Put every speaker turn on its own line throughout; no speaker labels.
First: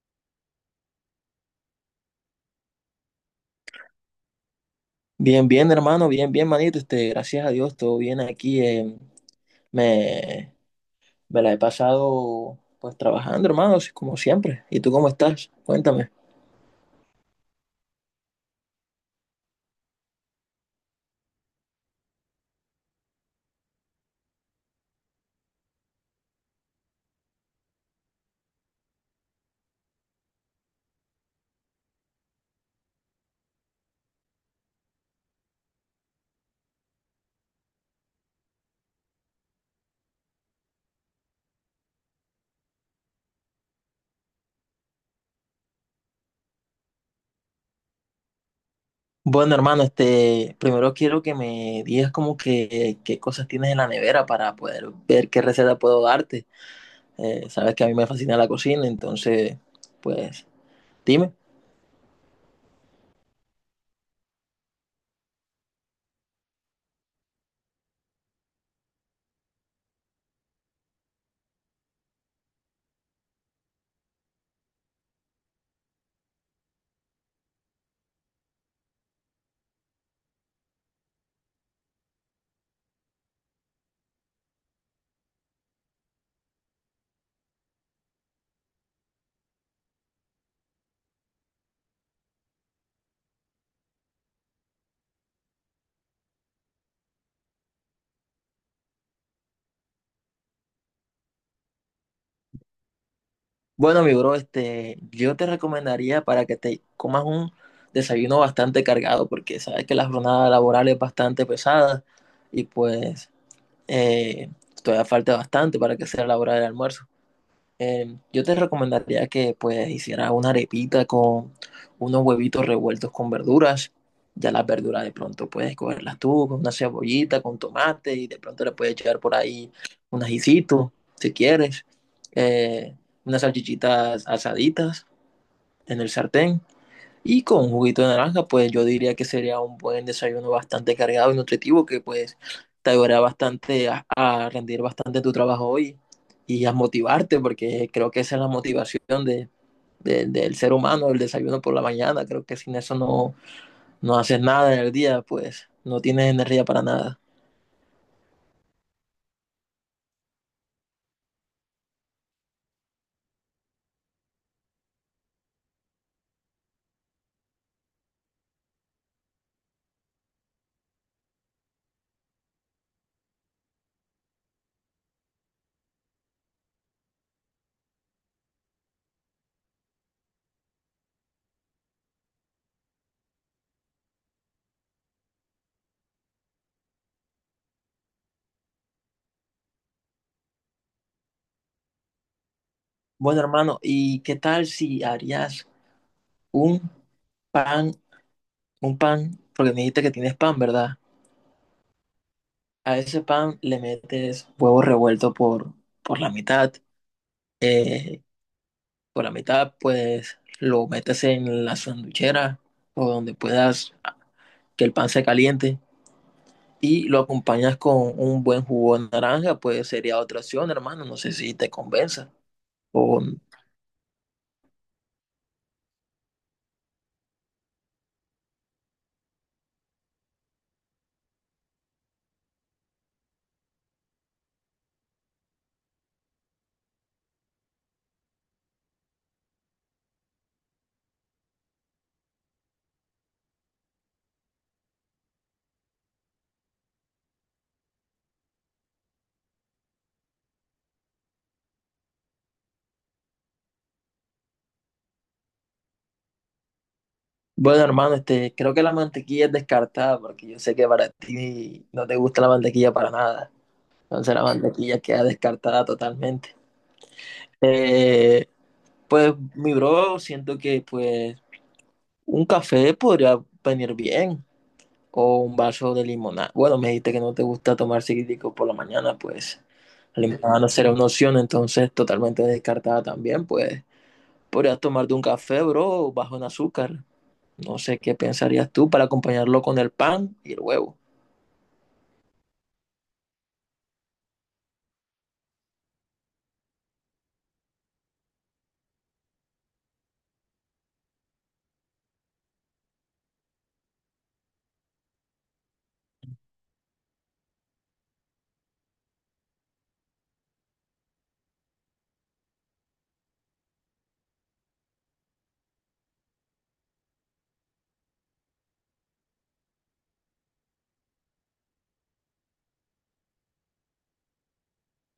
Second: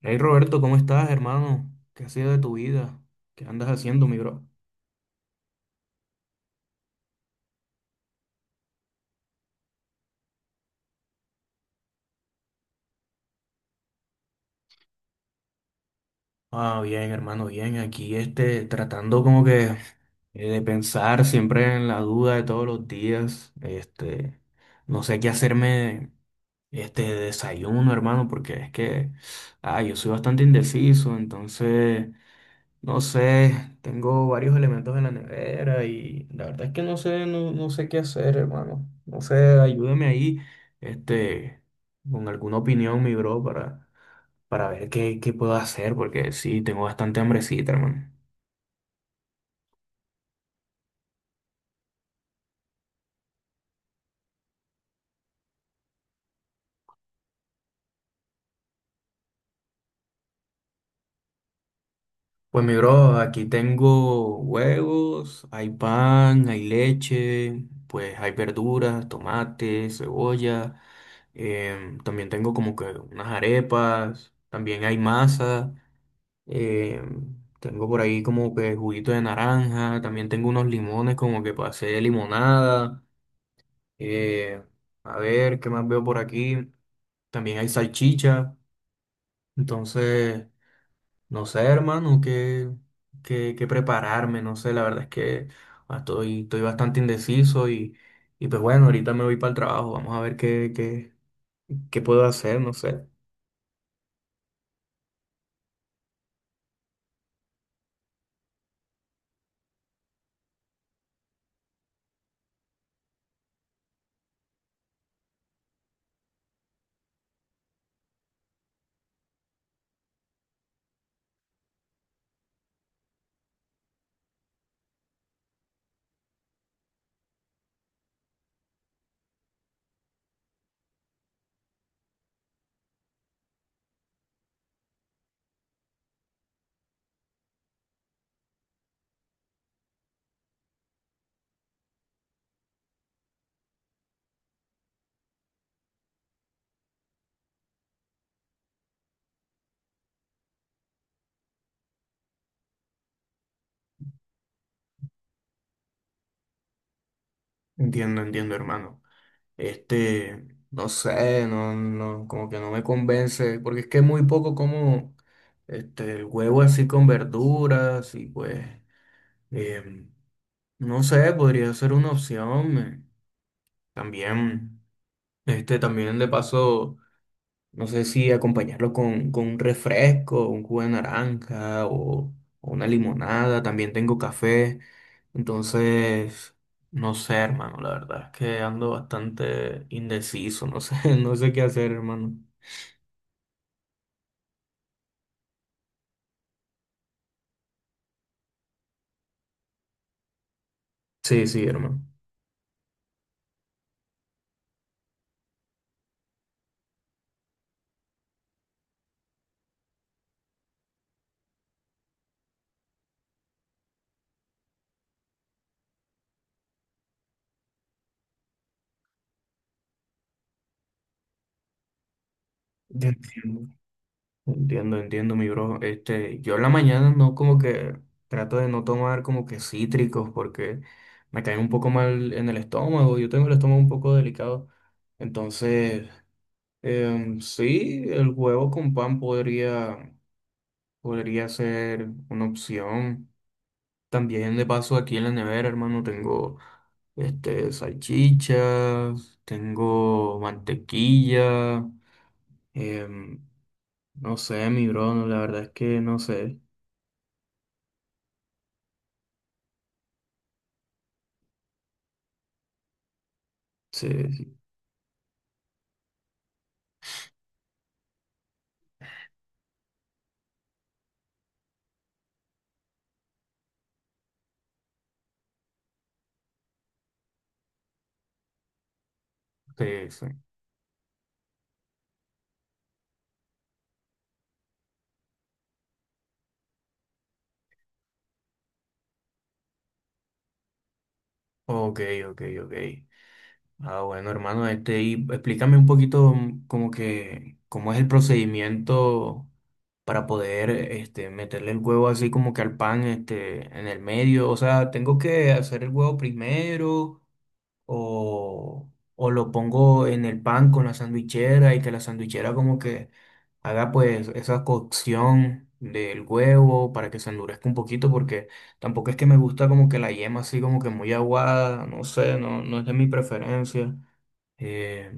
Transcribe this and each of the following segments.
Hey Roberto, ¿cómo estás, hermano? ¿Qué has sido de tu vida? ¿Qué andas haciendo, mi bro?
Bien, bien, hermano, bien, bien, manito. Gracias a Dios, todo bien aquí. Me, Me la he pasado pues trabajando, hermano, así como siempre. ¿Y tú cómo estás? Cuéntame.
Ah, bien, hermano, bien. Aquí este, tratando como que de pensar siempre en la duda de todos los días. Este, no sé qué hacerme este de desayuno, hermano, porque es que, yo soy bastante indeciso, entonces no sé, tengo varios elementos en la nevera y la verdad es que no sé, no sé qué hacer, hermano. No sé, ayúdeme ahí, este, con alguna opinión, mi bro, para ver qué puedo hacer, porque sí, tengo bastante hambrecita, hermano.
Bueno, hermano, primero quiero que me digas como que qué cosas tienes en la nevera para poder ver qué receta puedo darte. Sabes que a mí me fascina la cocina, pues, dime.
Pues mi bro, aquí tengo huevos, hay pan, hay leche, pues hay verduras, tomate, cebolla, también tengo como que unas arepas, también hay masa. Eh, tengo por ahí como que juguito de naranja, también tengo unos limones como que para hacer limonada. eh, a ver, ¿qué más veo por aquí? También hay salchicha. Entonces, no sé, hermano, qué prepararme, no sé, la verdad es que estoy bastante indeciso y pues bueno, ahorita me voy para el trabajo, vamos a ver qué puedo hacer, no sé.
Bueno, mi bro, yo te recomendaría para que te comas un desayuno bastante cargado, porque sabes que la jornada laboral es bastante pesada y eh, todavía falta bastante para que sea la hora del almuerzo. Yo te recomendaría que pues hicieras una arepita con unos huevitos revueltos con verduras. Ya las verduras de pronto puedes cogerlas tú con una cebollita, con tomate y de pronto le puedes echar por ahí un ajicito si quieres. Eh, unas salchichitas asaditas en el sartén y con juguito de naranja, pues yo diría que sería un buen desayuno bastante cargado y nutritivo que pues te ayudará bastante a rendir bastante tu trabajo hoy y a motivarte, porque creo que esa es la motivación del ser humano, el desayuno por la mañana. Creo que sin eso no haces nada en el día, pues no tienes energía para nada.
Entiendo, entiendo, hermano. Este, no sé, como que no me convence, porque es que muy poco como este, el huevo así con verduras y pues, em, no sé, podría ser una opción. También, este, también de paso. No sé si acompañarlo con un refresco, un jugo de naranja o una limonada. También tengo café. Entonces, no sé, hermano. La verdad es que ando bastante indeciso. No sé, no sé qué hacer, hermano.
Bueno, hermano, ¿y qué tal si harías un pan, un pan, porque me dijiste que tienes pan, ¿verdad?
Sí, sí, hermano.
A ese pan le metes huevo revuelto por la mitad. eh, por la mitad, pues lo metes en la sanduchera o donde puedas ah, que el pan se caliente y lo acompañas con un buen jugo de naranja, pues sería otra opción, hermano. No sé si te convenza.
Ya
O,
entiendo, entiendo, entiendo, mi bro. Este, yo en la mañana no como que trato de no tomar como que cítricos porque me caen un poco mal en el estómago. Yo tengo el estómago un poco delicado. Entonces, sí, el huevo con pan podría, podría ser una opción. También de paso aquí en la nevera, hermano, tengo este, salchichas, tengo mantequilla, em, no sé, mi bro, no, la verdad es que no sé.
bueno, hermano, creo que la mantequilla es descartada porque yo sé que para ti no te gusta la mantequilla para nada.
Sí,
Entonces la
sí,
mantequilla queda descartada totalmente. Eh, Pues mi bro, siento que pues un café podría venir bien o un vaso de limonada. Bueno, me dijiste que no te gusta tomar cítrico por la mañana, pues
sí,
la
sí.
limonada no será una opción, entonces totalmente descartada también, pues podrías tomarte un café, bro, bajo en azúcar. No sé qué pensarías tú para acompañarlo con el pan y el huevo.
Ok, ok, ok. Ah, bueno, hermano, este, y explícame un poquito como que cómo es el procedimiento para poder este, meterle el huevo así como que al pan este, en el medio. O sea, ¿tengo que hacer el huevo primero o, o lo pongo en el pan con la sandwichera y que la sandwichera como que haga pues esa cocción del huevo para que se endurezca un poquito porque tampoco es que me gusta como que la yema así como que muy aguada, no sé, no es de mi preferencia. Eh,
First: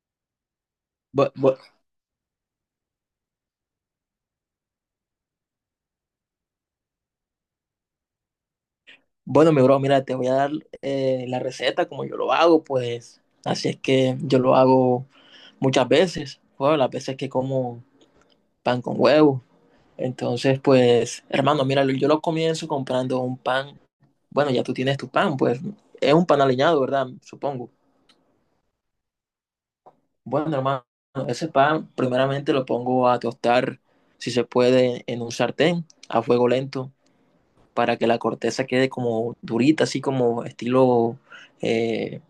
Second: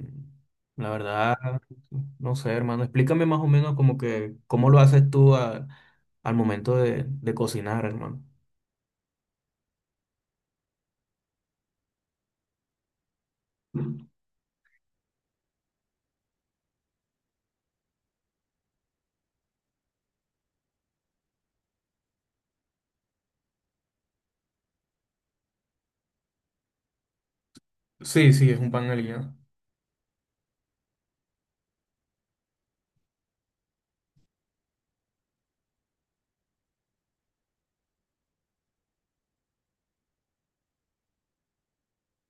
la
Bu-
verdad,
bu-
no sé, hermano, explícame más o menos como que cómo lo haces tú al momento de cocinar, hermano.
Bueno, mi bro, mira, te voy a dar la receta como yo lo hago, pues así es que yo lo hago muchas veces. Bueno, las veces que como pan con huevo. Entonces, pues, hermano, mira, yo lo comienzo comprando un pan. Bueno, ya tú tienes tu pan, pues es un pan aliñado, ¿verdad? Supongo.
Sí, sí, es un pan aliñado.
Bueno, hermano, ese pan primeramente lo pongo a tostar, si se puede, en un sartén a fuego lento para que la corteza quede como durita, así como estilo eh,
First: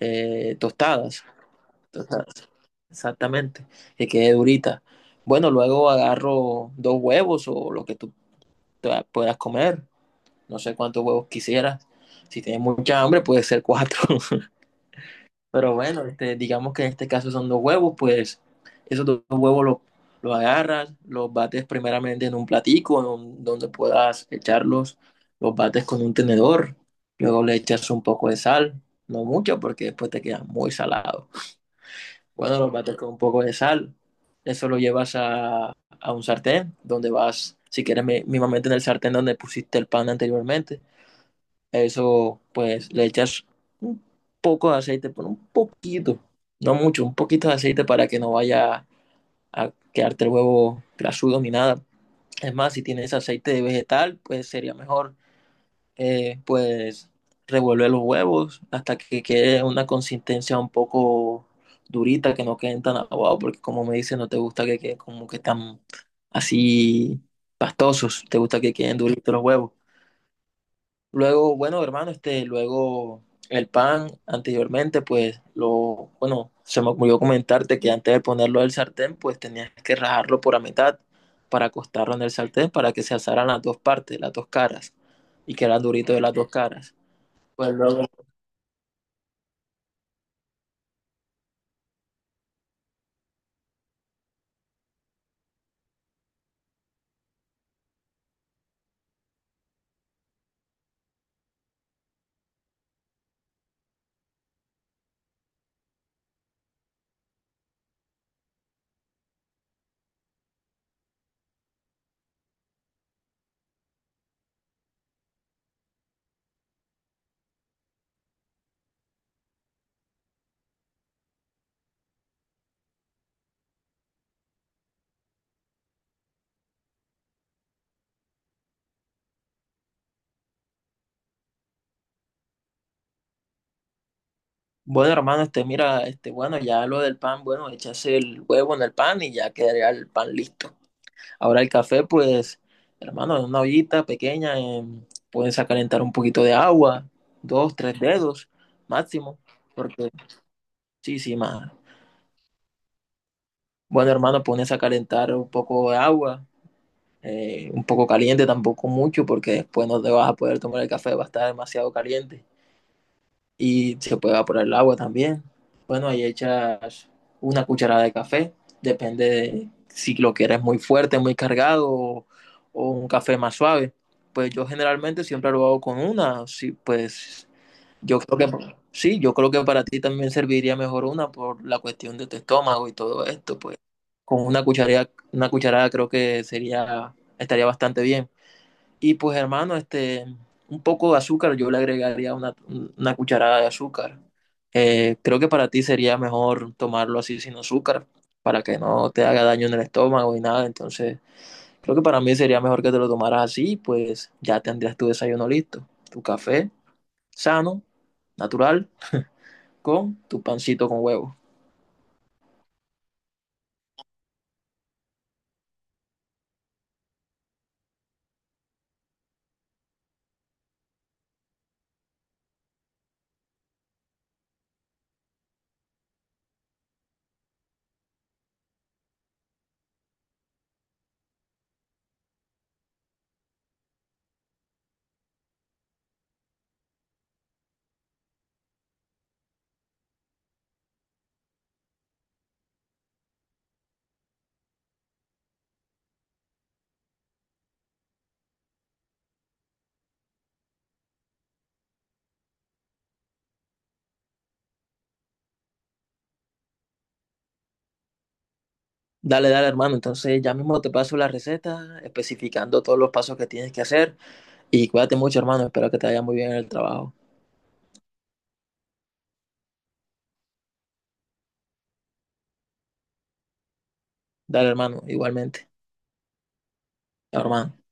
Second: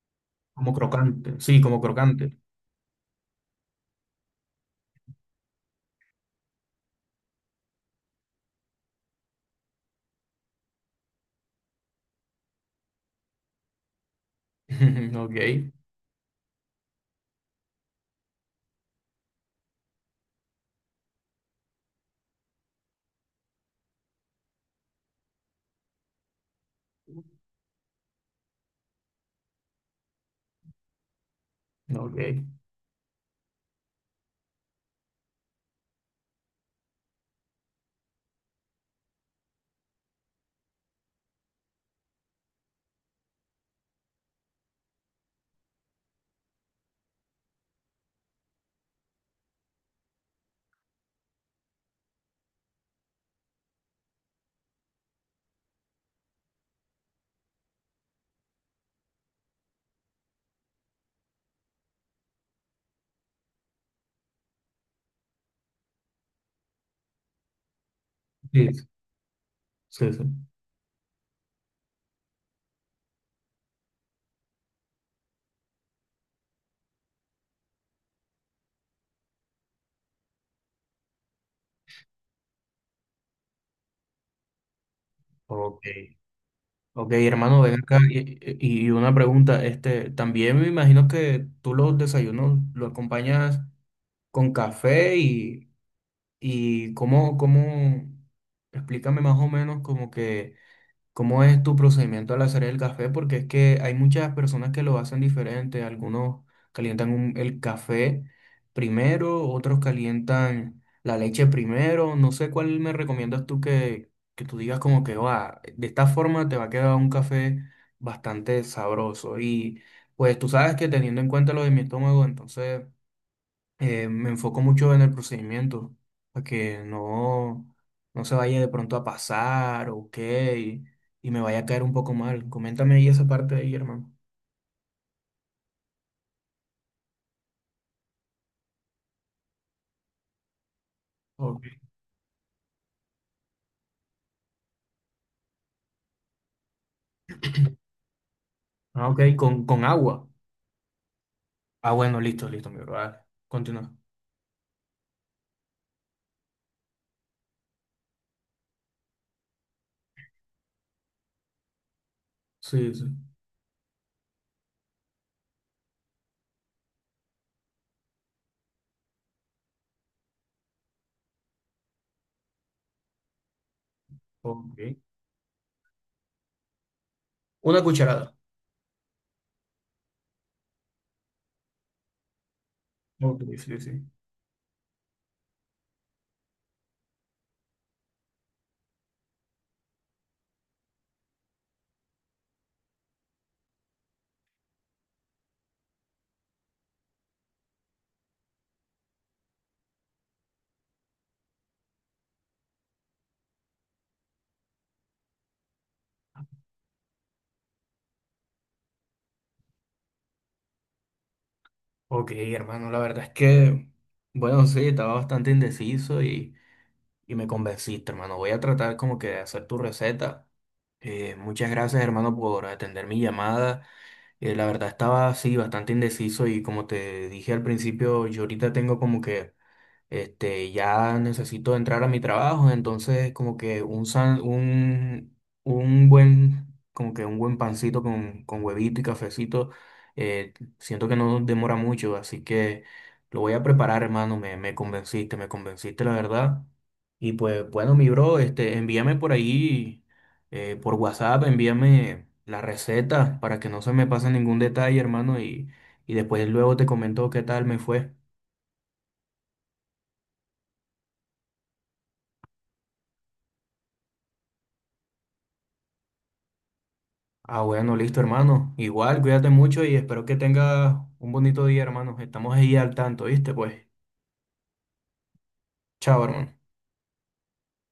eh,
Como
tostadas,
crocante, sí, como crocante.
tostadas. Exactamente, que quede durita. Bueno, luego agarro dos huevos o lo que tú te puedas comer. No sé cuántos huevos quisieras. Si tienes mucha hambre, puede ser cuatro.
Ok,
Pero bueno, digamos que en este caso son dos huevos, pues esos dos huevos los agarras, los bates primeramente en un platico en un, donde puedas echarlos, los bates con un tenedor, luego le echas un poco de sal, no mucho porque después te queda muy salado.
ok.
Bueno, los bates con un poco de sal, eso lo llevas a un sartén donde vas, si quieres, mínimamente en el sartén donde pusiste el pan anteriormente, eso, pues, le echas un poco de aceite, pero un poquito, no mucho, un poquito de aceite para que no vaya a quedarte el huevo grasudo ni nada. Es más, si tienes aceite de vegetal, pues sería mejor, eh, pues, revolver los huevos hasta que quede una consistencia un poco durita, que no queden tan aguados, porque como me dices, no te gusta que queden como que tan así pastosos, te gusta
Sí,
que queden duritos los huevos.
sí, sí.
Luego, bueno, hermano, luego el pan anteriormente, bueno, se me ocurrió comentarte que antes de ponerlo al sartén, pues tenías que rajarlo por la mitad para acostarlo en el sartén para que se asaran las dos partes, las dos caras, y que era
Ok,
durito de las dos caras.
ok, hermano,
Pues
ven acá
luego,
y, y una pregunta, este, también me imagino que tú los desayunos lo acompañas con café y y explícame más o menos como que cómo es tu procedimiento al hacer el café, porque es que hay muchas personas que lo hacen diferente. Algunos calientan el café primero, otros calientan la leche primero. No sé cuál me recomiendas tú que tú digas como que va, de esta forma te va a quedar un café bastante sabroso. Y pues tú sabes que teniendo en cuenta lo de mi estómago, entonces me enfoco mucho en el procedimiento, para que no se vaya de pronto a pasar o qué, y me vaya a caer un poco mal. Coméntame ahí esa parte ahí, hermano.
bueno, hermano, bueno, ya lo del pan, bueno, echas el huevo en el pan y ya quedaría el pan listo.
Oh,
Ahora el café, pues, hermano, en una ollita pequeña, puedes a calentar un poquito de agua, dos, tres dedos
ah, ok,
máximo,
con
porque
agua.
sí, sí, más.
Ah, bueno, listo, listo, mi bro. Vale, continúa.
Bueno, hermano, pones a calentar un poco de agua, un poco caliente, tampoco mucho, porque después no te vas a poder tomar el café, va a estar demasiado caliente.
Sí, sí.
Y se puede evaporar el agua también. Bueno, ahí echas una cucharada de café, depende de si lo quieres muy fuerte, muy cargado o un café más suave. Pues yo
Ok.
generalmente siempre lo hago con una, sí, pues
Una
yo
cucharada.
creo que sí, yo creo que para ti también serviría mejor una por la cuestión de tu estómago y todo
Ok,
esto, pues
sí, sí.
con una cucharada creo que sería, estaría bastante bien. Y pues hermano, un poco de azúcar, yo le agregaría una cucharada de azúcar. Creo que para ti sería mejor tomarlo así sin azúcar, para que no te haga daño en el estómago y nada. Entonces, creo que para mí sería mejor que te lo tomaras así, pues ya tendrías tu desayuno listo, tu café sano, natural, con tu pancito con huevo.
Ok, hermano, la verdad es que, bueno, sí, estaba bastante indeciso y… Y me convenciste, hermano. Voy a tratar como que de hacer tu receta. Muchas gracias, hermano, por atender mi llamada. La verdad estaba así bastante indeciso y como te dije al principio, yo ahorita tengo como que este, ya necesito entrar a mi trabajo, entonces como que un buen, como que un buen pancito con huevito y cafecito, eh, siento que no demora mucho, así que lo voy a preparar, hermano, me convenciste, la verdad. Y pues bueno, mi bro, este, envíame por ahí, por WhatsApp, envíame la receta para que no se me pase ningún detalle, hermano, y después luego te comento qué tal me fue.
Dale, dale, hermano. Entonces, ya mismo te paso la receta, especificando todos los pasos que tienes que hacer. Y cuídate mucho, hermano. Espero que te vaya muy bien en el trabajo.
Ah, bueno, listo, hermano. Igual, cuídate mucho y espero que tengas un bonito día, hermano. Estamos ahí al tanto, ¿viste? Pues,
Dale, hermano, igualmente,
chao, hermano.
hermano.